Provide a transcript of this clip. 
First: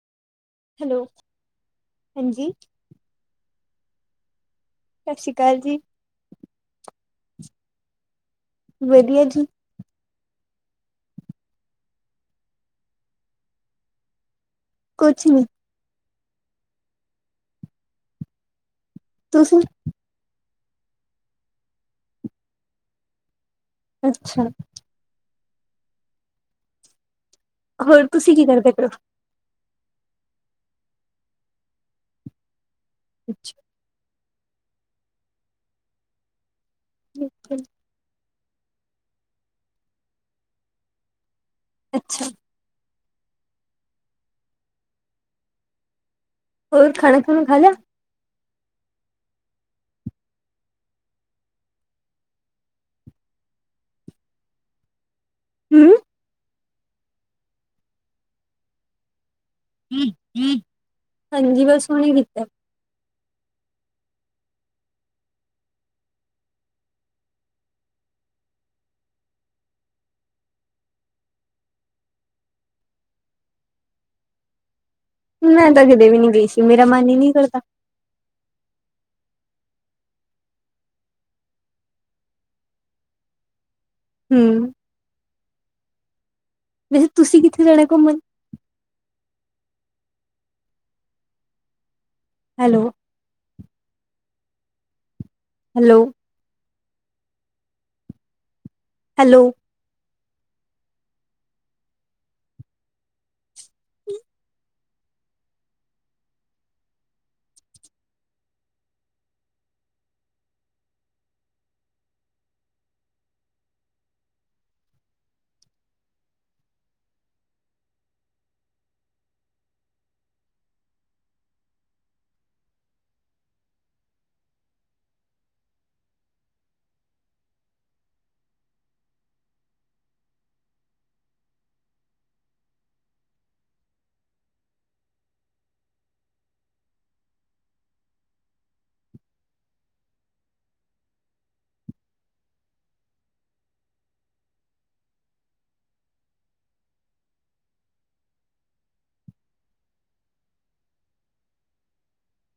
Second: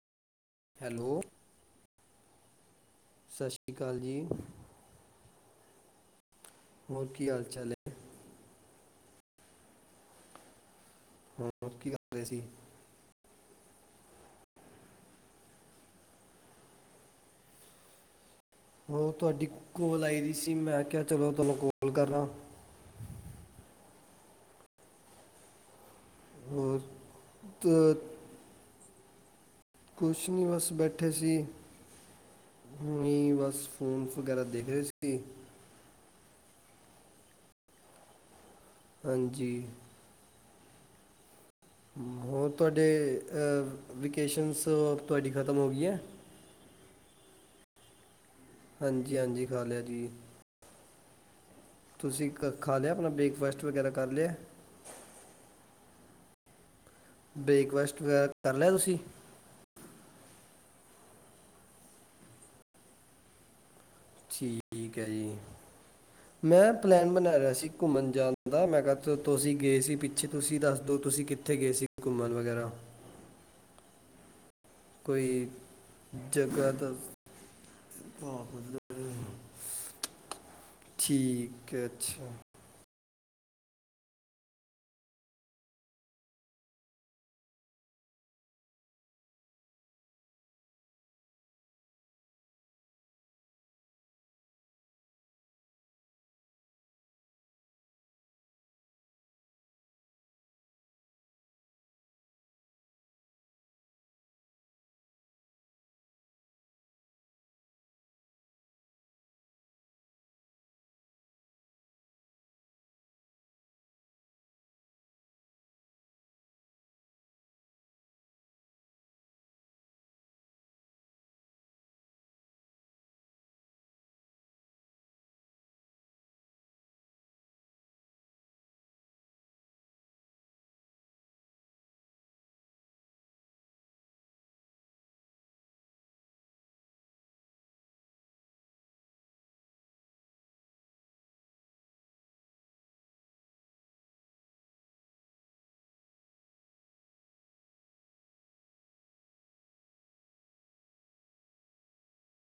Hello, ਹਾਂਜੀ। ਸਤ ਸ਼੍ਰੀ ਕਾਲ ਜੀ। ਸਤਿ ਸ਼੍ਰੀ ਅਕਾਲ ਜੀ। ਹੋਰ ਕੀ ਹਾਲ-ਚਾਲ ਐ? ਵਧੀਆ ਜੀ। ਹੋਰ, ਕੀ ਕਰ ਰਏ ਸੀ? ਕੁਛ ਨੀ। ਉਹ ਤੁਹਾਡੀ ਤੁਸੀਂ ਕੋਲ ਆਈ ਦੀ ਸੀ ਮੈਂ ਕਿਆ ਚਲੋ ਤੁਆਨੂੰ ਕੋਲ ਕਰ ਲਾ। ਅੱਛਾ। ਹੋਰ ਦ ਹੋਰ ਤੁਸੀਂ ਕੀ ਕਰਦੇ ਪਏ ਓ ਕੁਛ ਨੀ ਬਸ ਬੈਠੇ ਸੀ ਨੀ ਬਸ ਫੋਮਸ ਵਗੈਰਾ ਦੇਖ ਰਹੇ ਸੀ ਬਿਲਕੁਲ ਹਾਂਜੀ ਅੱਛਾ ਹੋਰ ਤੁਹਾਡੇ ਵੇਕੇਸ਼ਨਸ ਤੁਹਾਡੀ ਖਤਮ ਹੋ ਗਈਆਂ ਹੋਰ ਖਾਣਾ ਖੂਣਾ ਖਾ ਲਿਆ ਹਾਂਜੀ ਹਾਂਜੀ ਖਾ ਲਿਆ ਜੀ ਤੁਸੀਂ ਖਾ ਲਿਆ ਆਪਣਾ ਬ੍ਰੇਕਫਾਸਟ ਵਗੈਰਾ ਕਰ ਲਿਆ ਹਮ ਬ੍ਰੇਕਫਾਸਟ ਵਗੈਰਾ ਕਰ ਲਿਆ ਤੁਸੀਂ ਹਾਂਜੀ ਬਸ ਹੁਣੇ ਕੀਤਾ ਠੀਕ ਹੈ ਜੀ ਮੈਂ ਪਲੈਨ ਬਣਾ ਰਿਹਾ ਸੀ ਘੁੰਮਣ ਜਾਣ ਦਾ ਮੈਂ ਕਿਹਾ ਤੁਸੀਂ ਗਏ ਸੀ ਪਿੱਛੇ ਤੁਸੀਂ ਦੱਸ ਦਿਉ ਤੁਸੀਂ ਕਿੱਥੇ ਗਏ ਸੀ ਘੁੰਮਨ ਵਗੈਰਾ ਕੋਈ ਮੈਂ ਤਾਂ ਕਿਤੇ ਵੀ ਨੀ ਗਈ ਸੀ ਮੇਰਾ ਮਨ ਹੀ ਨੀ ਕਰਦਾ ਹਾ ਹੁਨ ਠੀਕ ਏ ਅੱਛਾ ਹਮ ਵੈਸੇ ਤੁਸੀਂ ਕਿੱਥੇ ਜਾਣਾ ਘੁੰਮਣ ਹੈਲੋ ਹੈਲੋ ਹੈਲੋ